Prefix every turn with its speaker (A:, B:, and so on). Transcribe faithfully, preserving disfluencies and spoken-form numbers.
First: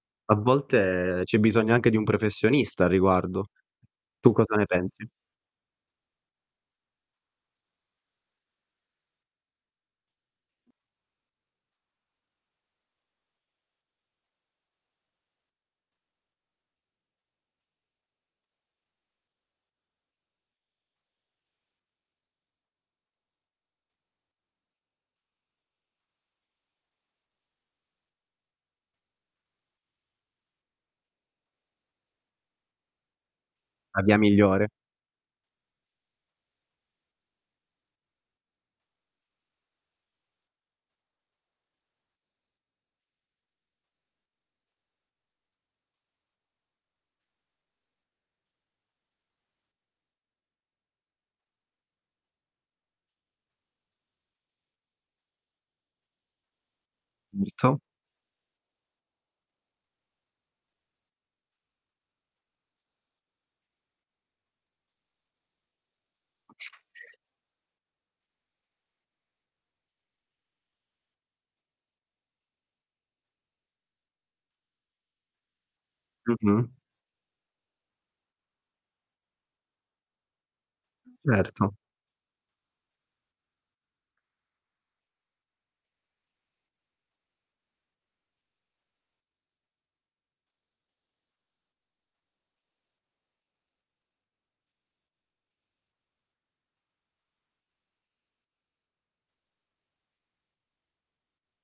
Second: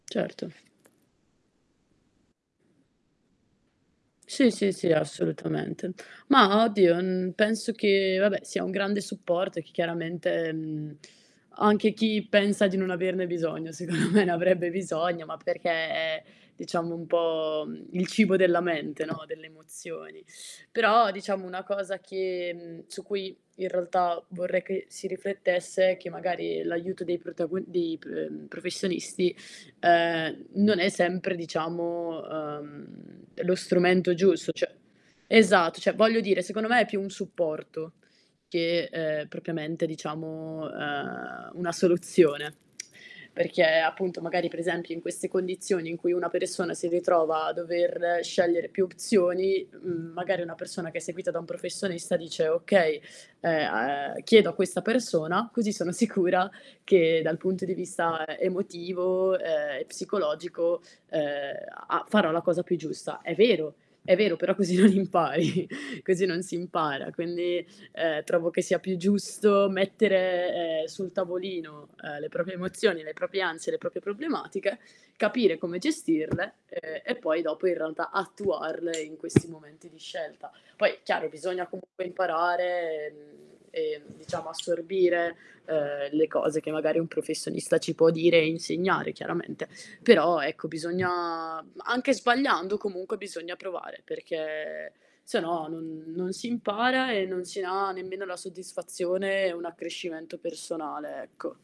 A: A
B: Certo.
A: volte c'è bisogno anche di un professionista a riguardo. Tu
B: Sì,
A: cosa ne
B: sì, sì,
A: pensi?
B: assolutamente. Ma oddio n penso che vabbè sia un grande supporto, e che chiaramente, mhmm, anche chi pensa di non averne bisogno, secondo me ne avrebbe bisogno, ma perché è diciamo un po', mhmm, il cibo della mente, no, delle emozioni. Però diciamo una cosa che mhmm, su cui in realtà vorrei che si riflettesse, e che magari l'aiuto dei protago dei pre uhm, professonisti, uhm, non è sempre diciamo, uhm, lo
A: A
B: strumento
A: bia
B: giusto,
A: migliore.
B: ceh, esatto, ceh voglio dire, secondo me è più un supporto che, ehm, propriamente diciamo, uhm, una soluzione. Perché appunto magari per esempi in queste condizioni in cui una persona si ritrova a dover scegliere più opzioni, mhmm, magari una persona che è seguita da un professonista dice: "Okay, ehm, uhm, chiedo a questa persona, così sono sicura che dal punto di
A: [unintelligible]
B: vista emotivo, ehm e psicologico, ehm, a a farò la cosa più giusta." È vero è vero però così non impari così non si impara, quindi, uhm, trovo che sia più giusto mettere, ehm, sul tavolino, uhm, le proprie emozioni, le proprie ansie, le proprie problematiche, capire come gestirle,
A: Mh-mh.
B: ehm e poi dopo in realtà attuarle in questi momenti di scelta. Poi chiaro bisogna
A: erto.
B: comunque imparare, ehm, ehm, diciamo assorbire, uhm, le cose che magari un professonista ci può dire e insegnare chiaramente. Però ecco, bisogna ma anche sbagliando, comunque bisogna provare, perché se no non non si impara e non si ha nemmeno la soddisfazione e un accrescimento personale, ecco.